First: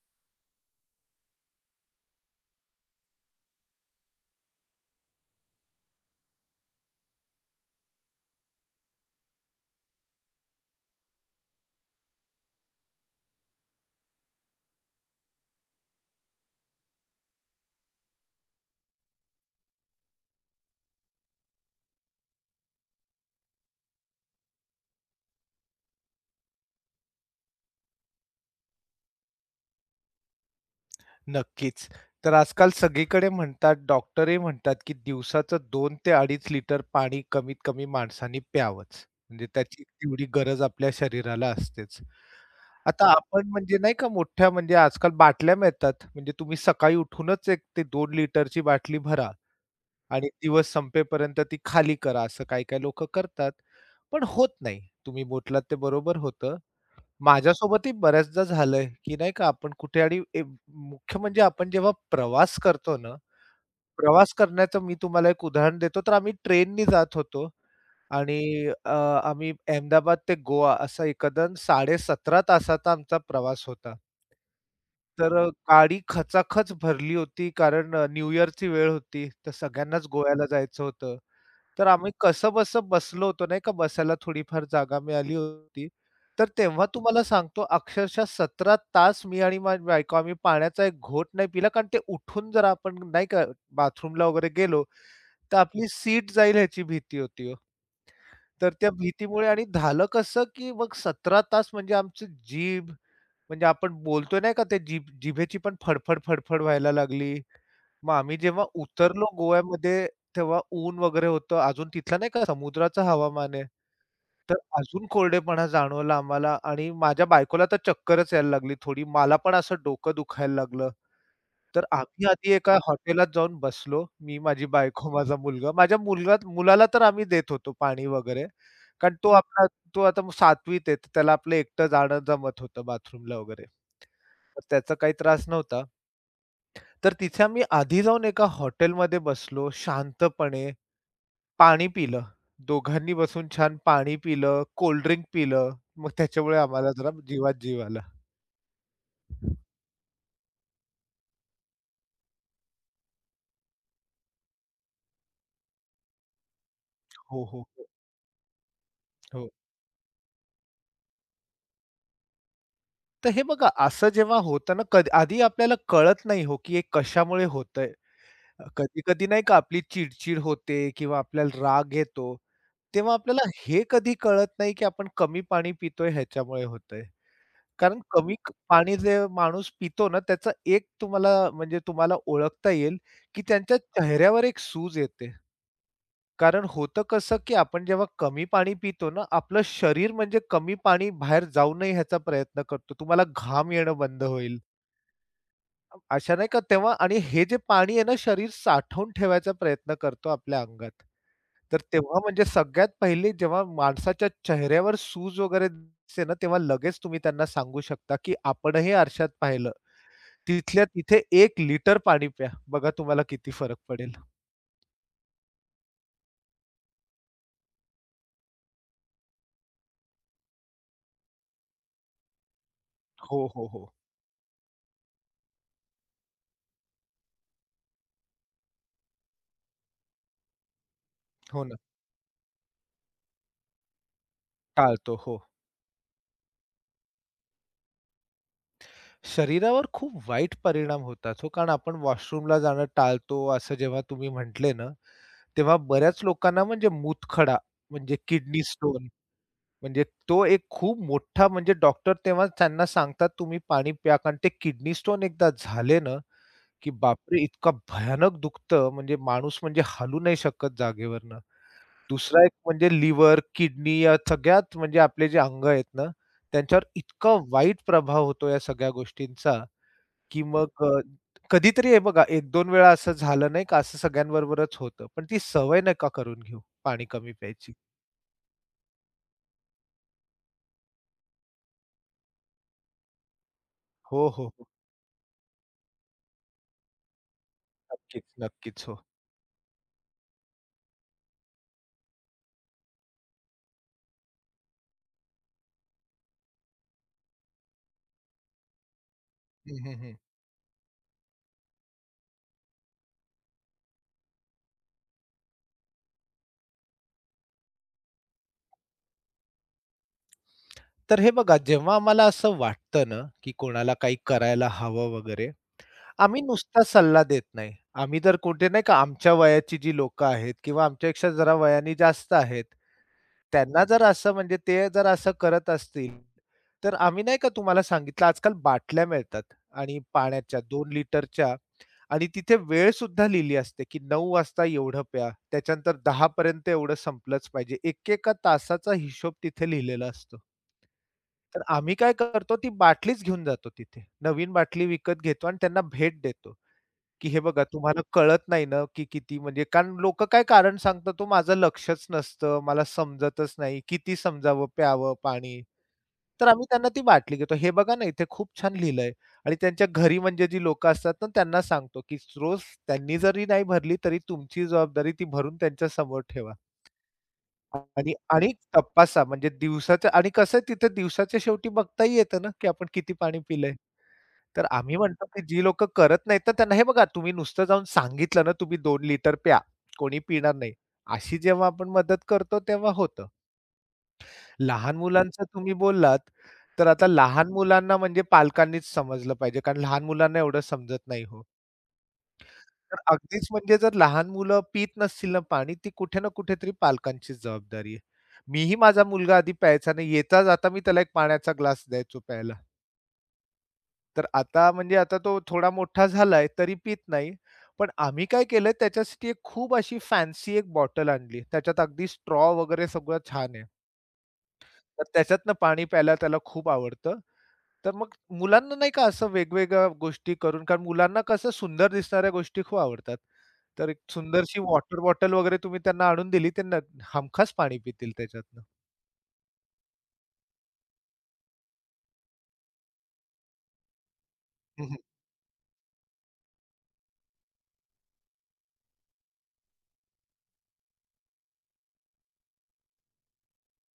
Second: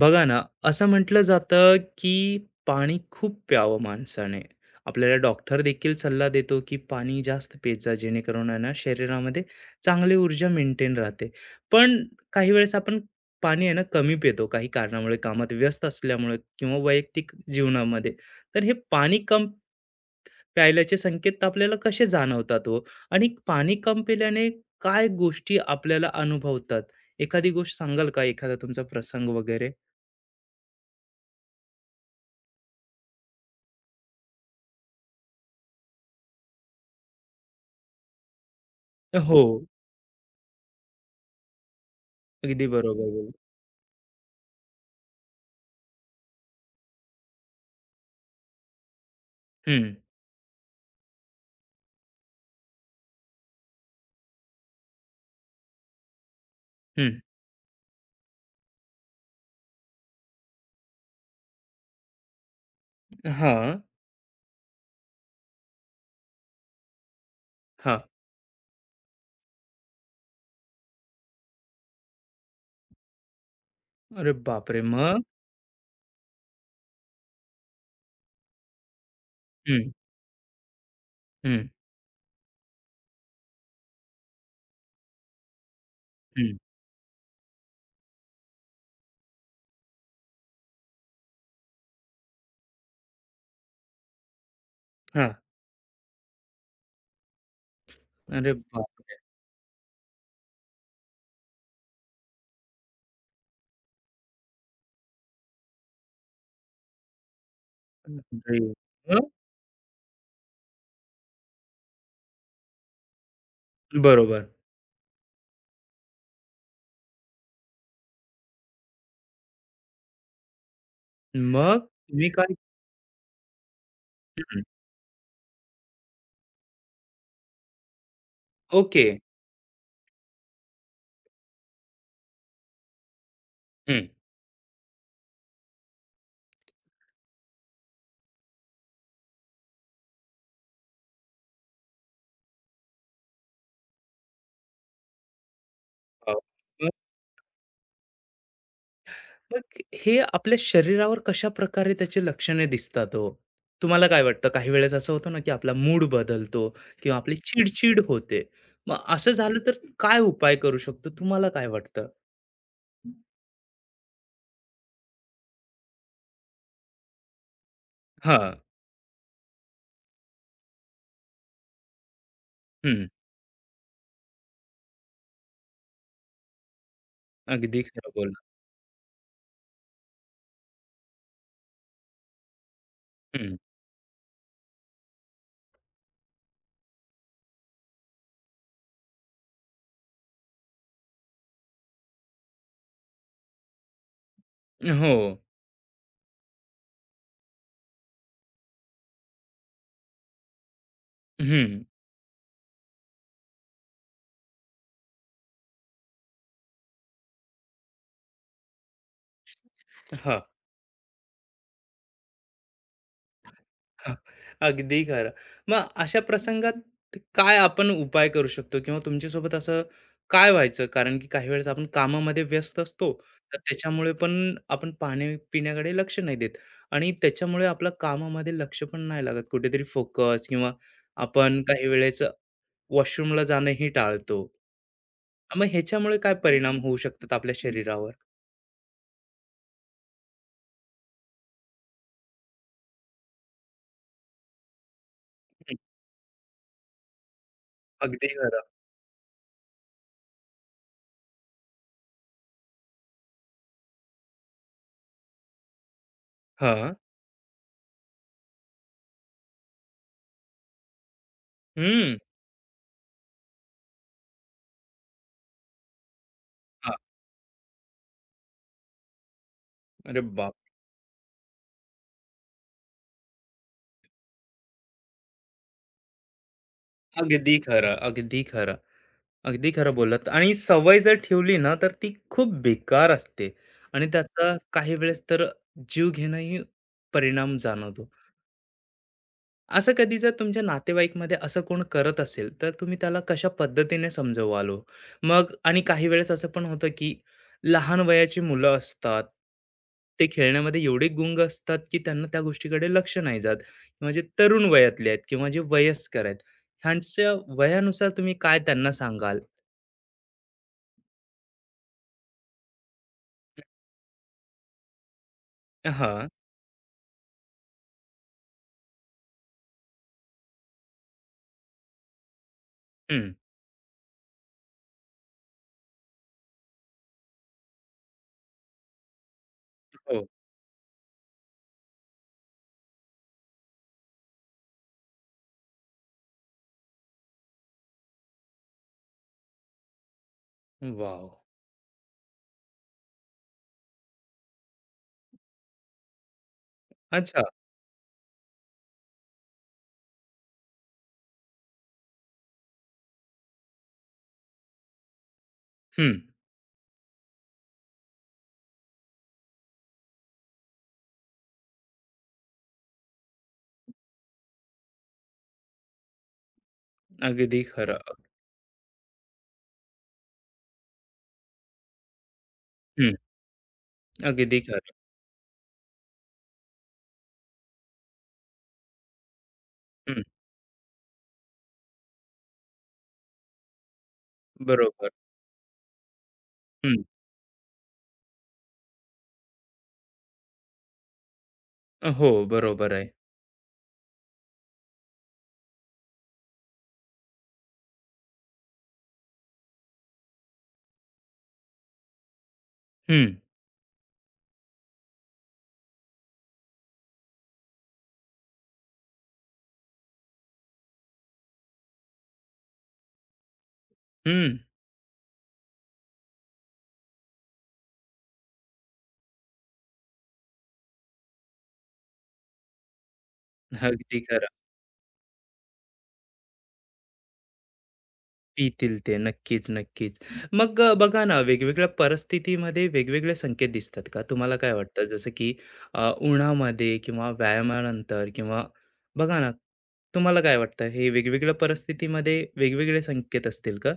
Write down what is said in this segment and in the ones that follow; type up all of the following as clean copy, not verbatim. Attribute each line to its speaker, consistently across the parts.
Speaker 1: बघा ना, असं म्हटलं जातं, की पाणी खूप प्यावं माणसाने. आपल्याला डॉक्टर देखील सल्ला देतो, की पाणी जास्त पीत जा, जेणेकरून आहे ना, शरीरामध्ये चांगली ऊर्जा मेंटेन राहते. पण काही वेळेस आपण पाणी आहे ना, कमी पितो काही कारणामुळे, कामात व्यस्त असल्यामुळे किंवा वैयक्तिक जीवनामध्ये. तर हे पाणी प्यायल्याचे संकेत आपल्याला कसे जाणवतात हो? आणि पाणी कम पिल्याने काय गोष्टी आपल्याला अनुभवतात? एखादी गोष्ट सांगाल का? एखादा तुमचा प्रसंग वगैरे?
Speaker 2: नक्कीच. तर आजकाल सगळीकडे म्हणतात, डॉक्टरही म्हणतात, की दिवसाचं 2 ते 2.5 लिटर पाणी कमीत कमी माणसाने प्यावंच.
Speaker 1: हो,
Speaker 2: म्हणजे त्याची तेवढी गरज आपल्या शरीराला असतेच.
Speaker 1: अगदी बरोबर
Speaker 2: आता
Speaker 1: बोलला.
Speaker 2: आपण म्हणजे नाही का मोठ्या म्हणजे आजकाल बाटल्या मिळतात. म्हणजे तुम्ही सकाळी उठूनच 1 ते 2 लिटरची बाटली भरा
Speaker 1: हं,
Speaker 2: आणि दिवस संपेपर्यंत ती खाली करा, असं काही-काही लोकं करतात. पण होत नाही. तुम्ही म्हटलात ते बरोबर होतं.
Speaker 1: हं.
Speaker 2: माझ्यासोबतही बऱ्याचदा झालंय, की नाही का आपण कुठे आणि मुख्य म्हणजे आपण जेव्हा प्रवास करतो ना,
Speaker 1: हां,
Speaker 2: प्रवास करण्याचं मी तुम्हाला एक उदाहरण देतो. तर आम्ही ट्रेननी जात होतो
Speaker 1: हां.
Speaker 2: आणि अ, आम्ही अहमदाबाद ते गोवा असा एकंदर 17.5 तासाचा आमचा प्रवास होता.
Speaker 1: अरे बापरे! मग?
Speaker 2: तर अ, गाडी खचाखच भरली होती कारण न्यू इयरची वेळ होती. तर
Speaker 1: हं,
Speaker 2: सगळ्यांनाच गोव्याला जायचं होतं.
Speaker 1: हं,
Speaker 2: तर आम्ही कसंबसं बसलो होतो नाही का, बसायला थोडीफार जागा मिळाली होती. तर
Speaker 1: हं.
Speaker 2: तेव्हा तुम्हाला सांगतो अक्षरशः 17 तास मी आणि माझी बायको आम्ही पाण्याचा एक घोट नाही पिला, कारण ते उठून जर आपण नाही का बाथरूमला वगैरे गेलो,
Speaker 1: हां.
Speaker 2: तर आपली सीट जाईल ह्याची भीती होती हो.
Speaker 1: अरे
Speaker 2: तर त्या
Speaker 1: बापरे!
Speaker 2: भीतीमुळे आणि झालं कसं, की मग 17 तास म्हणजे आमची जीभ म्हणजे आपण बोलतो नाही का, ते जीभ जिभेची पण फडफड, फडफड व्हायला लागली. मग आम्ही जेव्हा उतरलो
Speaker 1: मग?
Speaker 2: गोव्यामध्ये, तेव्हा ऊन वगैरे होतं. अजून तिथलं नाही का समुद्राचं हवामान आहे.
Speaker 1: बरोबर.
Speaker 2: तर अजून कोरडेपणा जाणवला आम्हाला आणि माझ्या बायकोला तर चक्करच यायला लागली थोडी. मला पण असं डोकं दुखायला लागलं.
Speaker 1: मग
Speaker 2: तर आम्ही
Speaker 1: तुम्ही
Speaker 2: आधी
Speaker 1: काय
Speaker 2: एका हॉटेलात जाऊन बसलो. मी,
Speaker 1: हं,
Speaker 2: माझी बायको, माझा मुलगा. माझ्या मुलाला तर आम्ही देत होतो पाणी वगैरे.
Speaker 1: ओके.
Speaker 2: कारण तो आता 7वीत आहे. तर त्याला आपलं एकटं जाणं जमत होतं बाथरूमला वगैरे.
Speaker 1: हं.
Speaker 2: तर त्याचा काही त्रास नव्हता. तर तिथे आम्ही आधी जाऊन एका हॉटेलमध्ये बसलो शांतपणे, पाणी पिलं. दोघांनी बसून छान पाणी पिलं, कोल्ड ड्रिंक पिलं. मग
Speaker 1: हो.
Speaker 2: त्याच्यामुळे
Speaker 1: मग
Speaker 2: आम्हाला जरा जीवात जीव आला.
Speaker 1: मग हे आपल्या शरीरावर कशाप्रकारे त्याची लक्षणे दिसतात हो? तुम्हाला काय वाटतं? काही वेळेस असं होतं ना, की आपला मूड बदलतो किंवा आपली
Speaker 2: हो, हो, हो.
Speaker 1: चिड-चिड होते. मग असं
Speaker 2: हो.
Speaker 1: झालं तर काय उपाय करू शकतो? तुम्हाला काय वाटतं?
Speaker 2: तर हे बघा असं जेव्हा होतं ना कधी आधी आपल्याला कळत नाही हो, की हे कशामुळे होतंय.
Speaker 1: हां,
Speaker 2: कधी-कधी नाही का आपली चिड होते किंवा आपल्याला राग येतो. तेव्हा आपल्याला हे कधी कळत नाही, की आपण कमी पाणी पितोय ह्याच्यामुळे होतंय.
Speaker 1: अगदी
Speaker 2: कारण
Speaker 1: खरं
Speaker 2: कमी
Speaker 1: बोलला.
Speaker 2: क पाणी जे माणूस पितो ना, त्याचा एक तुम्हाला ओळखता येईल, की
Speaker 1: हं.
Speaker 2: त्यांच्या चेहऱ्यावर एक सूज येते. कारण होतं कसं, की आपण जेव्हा कमी पाणी पितो ना, आपलं शरीर म्हणजे कमी पाणी बाहेर जाऊ नये ह्याचा प्रयत्न करतो. तुम्हाला घाम येणं बंद होईल.
Speaker 1: हो.
Speaker 2: अशा नाही का तेव्हा आणि हे जे पाणी आहे ना, शरीर साठवून ठेवायचा प्रयत्न करतो आपल्या अंगात.
Speaker 1: हं.
Speaker 2: तर तेव्हा म्हणजे सगळ्यात पहिले जेव्हा माणसाच्या चेहऱ्यावर सूज वगैरे दिसते ना, तेव्हा लगेच तुम्ही त्यांना सांगू शकता, की आपणही आरशात पाहिलं.
Speaker 1: हां,
Speaker 2: तिथल्या तिथे एक लिटर पाणी प्या. बघा तुम्हाला किती फरक पडेल.
Speaker 1: हां. अगदी खरं. मग अशा प्रसंगात काय आपण उपाय करू शकतो किंवा तुमच्यासोबत असं काय व्हायचं? कारण की काही वेळेस आपण कामामध्ये व्यस्त असतो,
Speaker 2: हो,
Speaker 1: तर
Speaker 2: हो, हो.
Speaker 1: त्याच्यामुळे पण आपण पाणी-पिण्याकडे लक्ष नाही देत आणि त्याच्यामुळे आपलं कामामध्ये लक्ष पण नाही लागत. कुठेतरी फोकस किंवा आपण
Speaker 2: हो ना.
Speaker 1: काही वेळेस वॉशरूमला जाणंही टाळतो.
Speaker 2: टाळतो. हो.
Speaker 1: मग ह्याच्यामुळे काय परिणाम होऊ शकतात आपल्या शरीरावर?
Speaker 2: शरीरावर खूप वाईट परिणाम होतात हो. कारण आपण वॉशरूमला जाणं टाळतो असं जेव्हा तुम्ही म्हटले ना,
Speaker 1: हं.
Speaker 2: तेव्हा बऱ्याच लोकांना म्हणजे मूतखडा म्हणजे
Speaker 1: अगदी
Speaker 2: किडनी
Speaker 1: खरं.
Speaker 2: स्टोन म्हणजे तो एक खूप मोठा म्हणजे डॉक्टर तेव्हा त्यांना सांगतात तुम्ही पाणी प्या. कारण ते किडनी स्टोन एकदा झाले ना, की
Speaker 1: हां.
Speaker 2: बापरे! इतका भयानक दुखतं म्हणजे माणूस म्हणजे हलू नाही शकत जागेवरनं.
Speaker 1: हम्म.
Speaker 2: दुसरा एक म्हणजे लिव्हर, किडनी या सगळ्यात म्हणजे आपले जे अंग आहेत ना, त्यांच्यावर
Speaker 1: हां.
Speaker 2: इतका वाईट प्रभाव होतो या सगळ्या गोष्टींचा,
Speaker 1: अरे
Speaker 2: की
Speaker 1: बाप!
Speaker 2: कधीतरी हे बघा एक दोन वेळा असं झालं नाही का, असं सगळ्यांबरोबरच होतं. पण ती सवय नका करून घेऊ पाणी कमी
Speaker 1: अगदी
Speaker 2: प्यायची.
Speaker 1: खरं, अगदी खरं, अगदी खरं बोललात आणि सवय जर ठेवली ना, तर ती खूप बेकार असते आणि
Speaker 2: हो, हो,
Speaker 1: त्याचा
Speaker 2: हो.
Speaker 1: काही वेळेस तर जीव घेणंही परिणाम जाणवतो.
Speaker 2: नक्कीच, नक्कीच. हो.
Speaker 1: असं कधी जर तुमच्या नातेवाईकमध्ये असं कोण करत असेल, तर तुम्ही त्याला कशा पद्धतीने समजवाल ओ? मग आणि काही वेळेस असं पण होतं, की लहान वयाची मुलं असतात.
Speaker 2: हं, हं, हं.
Speaker 1: ते खेळण्यामध्ये एवढे गुंग असतात, की त्यांना त्या गोष्टीकडे लक्ष नाही जात. म्हणजे तरुण वयातले आहेत किंवा जे वयस्कर आहेत, ह्यांच्या वयानुसार तुम्ही काय त्यांना सांगाल?
Speaker 2: तर हे बघा जेव्हा आम्हाला असं वाटतं ना, की कोणाला काही करायला हवं वगैरे,
Speaker 1: हां.
Speaker 2: आम्ही नुसता सल्ला देत नाही. आम्ही जर कुठे नाही का आमच्या वयाची जी लोकं आहेत किंवा आमच्यापेक्षा जरा वयाने जास्त आहेत,
Speaker 1: हं.
Speaker 2: त्यांना जर असं म्हणजे ते जर असं करत असतील, तर आम्ही नाही का तुम्हाला सांगितलं आजकाल बाटल्या मिळतात आणि
Speaker 1: हो.
Speaker 2: पाण्याच्या 2 लिटरच्या आणि तिथे वेळ सुद्धा लिहिली असते, की 9 वाजता एवढं प्या. त्याच्यानंतर 10 पर्यंत एवढं संपलंच पाहिजे. एकेका तासाचा हिशोब तिथे लिहिलेला असतो.
Speaker 1: वॉव!
Speaker 2: तर आम्ही काय करतो, ती बाटलीच घेऊन जातो तिथे. नवीन बाटली विकत घेतो आणि त्यांना भेट देतो. की हे
Speaker 1: अच्छा.
Speaker 2: बघा तुम्हाला कळत नाही ना, की किती म्हणजे कारण लोकं काय कारण सांगतात, "तो माझं लक्षच नसतं, मला समजतच नाही, किती समजावं, प्यावं पाणी."
Speaker 1: हं.
Speaker 2: तर आम्ही त्यांना ती बाटली घेतो. हे बघा ना, इथे खूप छान लिहिलंय आणि त्यांच्या घरी म्हणजे जी लोकं असतात ना, त्यांना सांगतो, की रोज त्यांनी जरी नाही भरली, तरी तुमची जबाबदारी ती भरून त्यांच्या समोर ठेवा.
Speaker 1: अगदी
Speaker 2: आणि
Speaker 1: खरं.
Speaker 2: आणि तपासा म्हणजे दिवसाचं आणि कसं आहे तिथे दिवसाच्या शेवटी बघताही येतं ना, की आपण किती
Speaker 1: हं.
Speaker 2: पाणी पिलंय.
Speaker 1: अगदी
Speaker 2: तर
Speaker 1: खरं.
Speaker 2: आम्ही म्हणतो, की जी लोकं करत नाहीत ना त्यांना हे बघा तुम्ही नुसतं जाऊन सांगितलं ना, तुम्ही 2 लिटर प्या, कोणी
Speaker 1: हं.
Speaker 2: पिणार नाही. अशी जेव्हा आपण मदत करतो तेव्हा होतं. लहान
Speaker 1: बरोबर.
Speaker 2: मुलांचं तुम्ही बोललात, तर
Speaker 1: हं.
Speaker 2: आता लहान मुलांना म्हणजे पालकांनीच समजलं पाहिजे कारण लहान मुलांना एवढं समजत नाही हो.
Speaker 1: हो, बरोबर
Speaker 2: तर
Speaker 1: आहे.
Speaker 2: अगदीच म्हणजे जर लहान मुलं पीत नसतील ना पाणी, ती कुठे ना कुठेतरी पालकांचीच जबाबदारी आहे. मीही माझा मुलगा आधी प्यायचा नाही. येताच आता मी त्याला एक पाण्याचा ग्लास द्यायचो प्यायला.
Speaker 1: हं.
Speaker 2: तर आता तो थोडा मोठा झालाय, तरी पीत नाही. पण आम्ही काय केलंय त्याच्यासाठी एक खूप अशी फॅन्सी एक बॉटल आणली. त्याच्यात अगदी स्ट्रॉ वगैरे सगळं छान आहे.
Speaker 1: हं,
Speaker 2: तर त्याच्यातनं पाणी प्यायला त्याला खूप आवडतं. तर मग मुलांना नाही का असं वेगवेगळ्या गोष्टी करून कारण मुलांना कसं सुंदर दिसणाऱ्या गोष्टी खूप आवडतात. तर एक
Speaker 1: अगदी खरं.
Speaker 2: सुंदरशी वॉटर बॉटल वगैरे तुम्ही त्यांना आणून दिली, ते हमखास पाणी पितील त्याच्यातनं.
Speaker 1: पितील ते. नक्कीच, नक्कीच. मग बघा ना, वेगवेगळ्या परिस्थितीमध्ये वेगवेगळे संकेत दिसतात का? तुम्हाला काय
Speaker 2: हं,
Speaker 1: वाटतं? जसं की उन्हामध्ये किंवा व्यायामानंतर किंवा बघा ना, तुम्हाला काय वाटतं? हे वेगवेगळ्या परिस्थितीमध्ये वेगवेगळे संकेत असतील का?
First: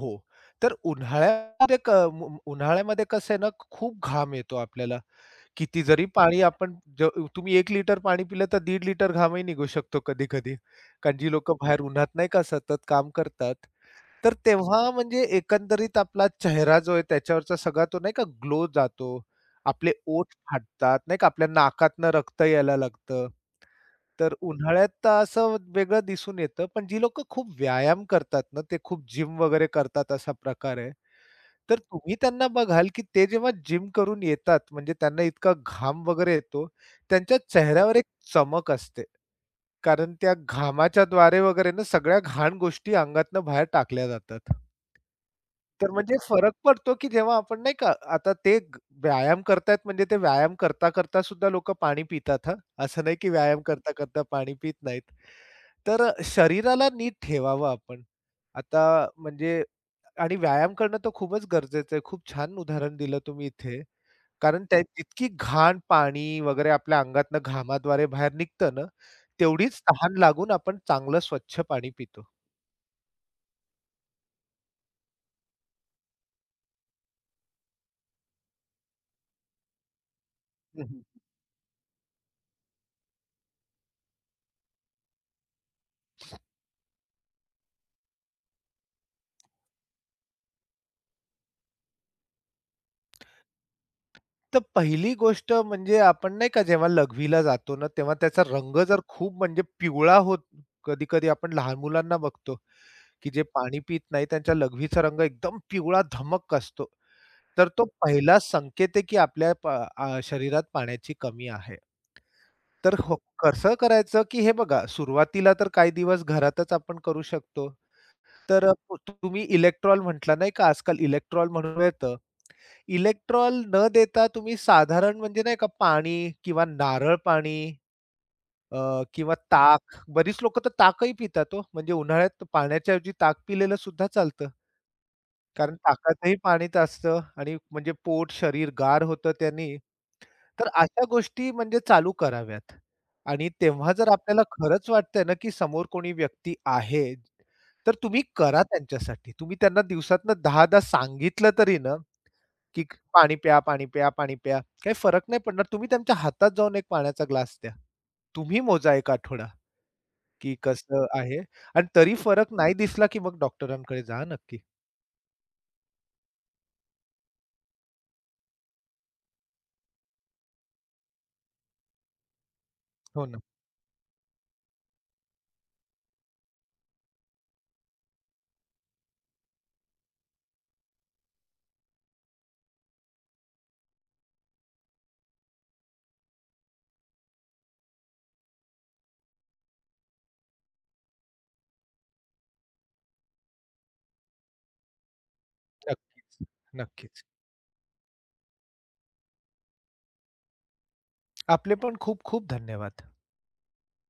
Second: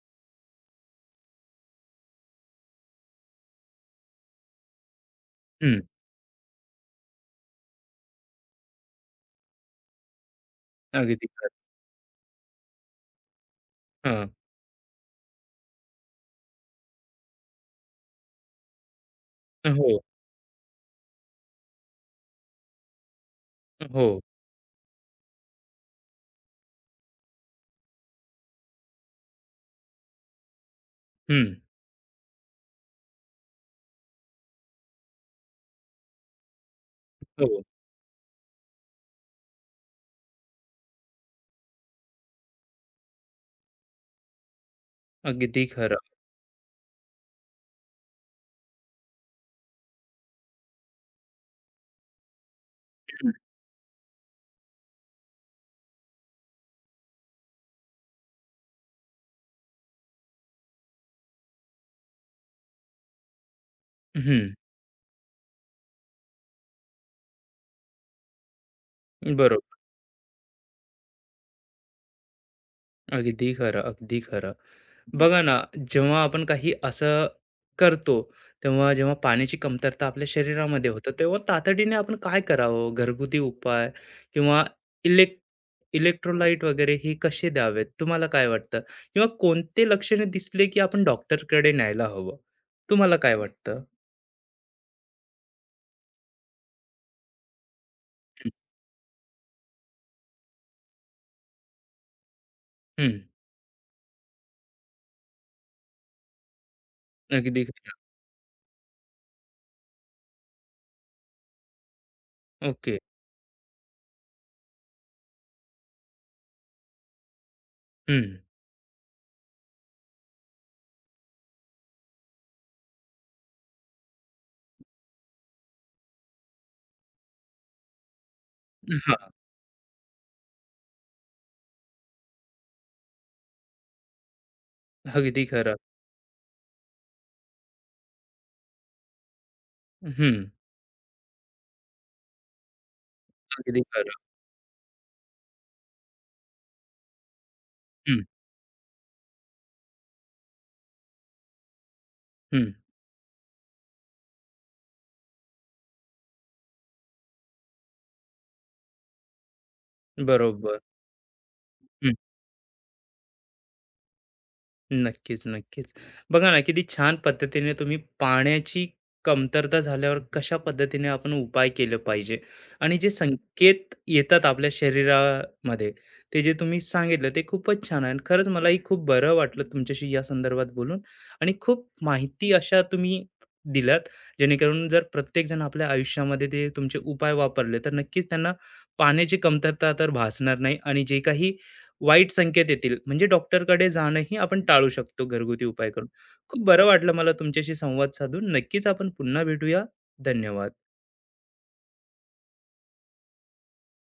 Speaker 2: हो. तर उन्हाळ्यामध्ये क मु मु- उन्हाळ्यामध्ये कसं आहे ना, खूप घाम येतो आपल्याला.
Speaker 1: हं,
Speaker 2: किती जरी पाणी आपण ज तुम्ही 1 लिटर पाणी पिलं तर 1.5 लिटर घामही निघू शकतो कधी-कधी. कारण
Speaker 1: अगदी
Speaker 2: जी लोकं
Speaker 1: खरं.
Speaker 2: बाहेर उन्हात नाही का सतत काम करतात.
Speaker 1: हां.
Speaker 2: तर तेव्हा म्हणजे एकंदरीत आपला चेहरा जो आहे त्याच्यावरचा सगळा तो नाही का ग्लो जातो. आपले
Speaker 1: हो,
Speaker 2: ओठ फाटतात, नाही का आपल्या नाकातनं रक्त यायला लागतं.
Speaker 1: हो.
Speaker 2: तर उन्हाळ्यात तर असं वेगळं दिसून येतं, पण जी लोकं खूप व्यायाम करतात ना, ते खूप जिम वगैरे करतात असा प्रकार आहे.
Speaker 1: हं,
Speaker 2: तर तुम्ही त्यांना बघाल, की ते जेव्हा जिम करून येतात, म्हणजे त्यांना इतका घाम वगैरे येतो, त्यांच्या
Speaker 1: हो.
Speaker 2: चेहऱ्यावर एक चमक असते. कारण त्या घामाच्याद्वारे वगैरे ना सगळ्या घाण गोष्टी अंगातनं बाहेर टाकल्या जातात.
Speaker 1: अगदी
Speaker 2: तर
Speaker 1: खरं.
Speaker 2: म्हणजे फरक पडतो, की जेव्हा आपण नाही का आता ते व्यायाम करतायत म्हणजे ते व्यायाम करता, करता सुद्धा लोकं पाणी पितात हां. असं नाही की व्यायाम करता, करता पाणी पित नाहीत. तर शरीराला नीट ठेवावं आपण. आता म्हणजे आणि व्यायाम करणं तर खूपच गरजेचं आहे. खूप छान उदाहरण दिलं तुम्ही इथे.
Speaker 1: हं,
Speaker 2: कारण त्या जितकी घाण, पाणी वगैरे आपल्या अंगातनं घामाद्वारे बाहेर निघतं ना,
Speaker 1: बरोबर.
Speaker 2: तेवढीच तहान लागून आपण चांगलं स्वच्छ पाणी पितो.
Speaker 1: अगदी खरं, अगदी खरं. बघा ना, जेव्हा आपण काही असं करतो, तेव्हा जेव्हा पाण्याची कमतरता आपल्या शरीरामध्ये होतं, तेव्हा तातडीने आपण काय करावं? घरगुती उपाय किंवा इलेक् इलेक्ट्रोलाइट वगैरे हे कसे द्यावेत? तुम्हाला काय वाटतं? किंवा कोणते लक्षणे दिसले, की आपण डॉक्टरकडे न्यायला हवं? तुम्हाला काय वाटतं?
Speaker 2: तर पहिली गोष्ट म्हणजे आपण नाही का जेव्हा लघवीला जातो ना, तेव्हा त्याचा रंग जर खूप म्हणजे पिवळा होत कधी-कधी आपण लहान मुलांना बघतो,
Speaker 1: हं,
Speaker 2: की जे पाणी पीत नाही त्यांच्या लघवीचा रंग एकदम पिवळा धमक असतो.
Speaker 1: अगदी
Speaker 2: तर तो
Speaker 1: खरं.
Speaker 2: पहिला संकेत आहे, की शरीरात पाण्याची कमी आहे. तर
Speaker 1: ओके.
Speaker 2: हो कसं करायचं, की हे बघा सुरुवातीला तर काही दिवस घरातच आपण करू शकतो.
Speaker 1: हं.
Speaker 2: तर अ, तुम्ही इलेक्ट्रॉल म्हटला नाही का, आजकाल इलेक्ट्रॉल म्हणून मिळतं. इलेक्ट्रॉल न देता तुम्ही साधारण म्हणजे नाही का पाणी किंवा नारळ पाणी
Speaker 1: हां,
Speaker 2: किंवा ताक. बरीच लोकं तर ताकही पितात हो. म्हणजे उन्हाळ्यात पाण्याच्या ऐवजी ताक पिलेलं सुद्धा चालतं.
Speaker 1: अगदी
Speaker 2: कारण
Speaker 1: खरं.
Speaker 2: ताकातही पाणीच असतं आणि म्हणजे पोट, शरीर गार होतं त्यानी.
Speaker 1: हं,
Speaker 2: तर अशा गोष्टी म्हणजे चालू कराव्यात. आणि
Speaker 1: अगदी
Speaker 2: तेव्हा जर
Speaker 1: खरं.
Speaker 2: आपल्याला खरंच वाटतंय ना, की समोर कोणी व्यक्ती आहे, तर तुम्ही
Speaker 1: हं,
Speaker 2: करा त्यांच्यासाठी. तुम्ही त्यांना दिवसातनं 10-10 सांगितलं तरी ना,
Speaker 1: हं.
Speaker 2: की पाणी प्या, पाणी प्या, पाणी प्या. काही फरक नाही पडणार. तुम्ही त्यांच्या हातात जाऊन एक पाण्याचा ग्लास द्या. तुम्ही मोजा 1 आठवडा की
Speaker 1: बरोबर.
Speaker 2: कसं आहे आणि तरी फरक नाही दिसला की मग डॉक्टरांकडे जा नक्की.
Speaker 1: नक्कीच, नक्कीच. बघा ना, किती छान पद्धतीने तुम्ही पाण्याची कमतरता झाल्यावर कशा पद्धतीने आपण उपाय केले पाहिजे आणि जे
Speaker 2: हो ना.
Speaker 1: संकेत येतात आपल्या शरीरामध्ये, ते जे तुम्ही सांगितलं ते खूपच छान आहे आणि खरंच मलाही खूप बरं वाटलं तुमच्याशी या संदर्भात बोलून आणि खूप माहिती अशा तुम्ही दिल्यात, जेणेकरून जर प्रत्येकजण आपल्या आयुष्यामध्ये ते तुमचे उपाय वापरले, तर नक्कीच त्यांना पाण्याची कमतरता तर भासणार नाही आणि जे काही वाईट संकेत येतील म्हणजे डॉक्टरकडे जाणंही आपण टाळू शकतो घरगुती उपाय करून.
Speaker 2: नक्कीच,
Speaker 1: खूप बरं वाटलं
Speaker 2: नक्कीच.
Speaker 1: मला तुमच्याशी संवाद साधून. नक्कीच आपण पुन्हा भेटूया. धन्यवाद.
Speaker 2: आपले पण खूप खूप धन्यवाद.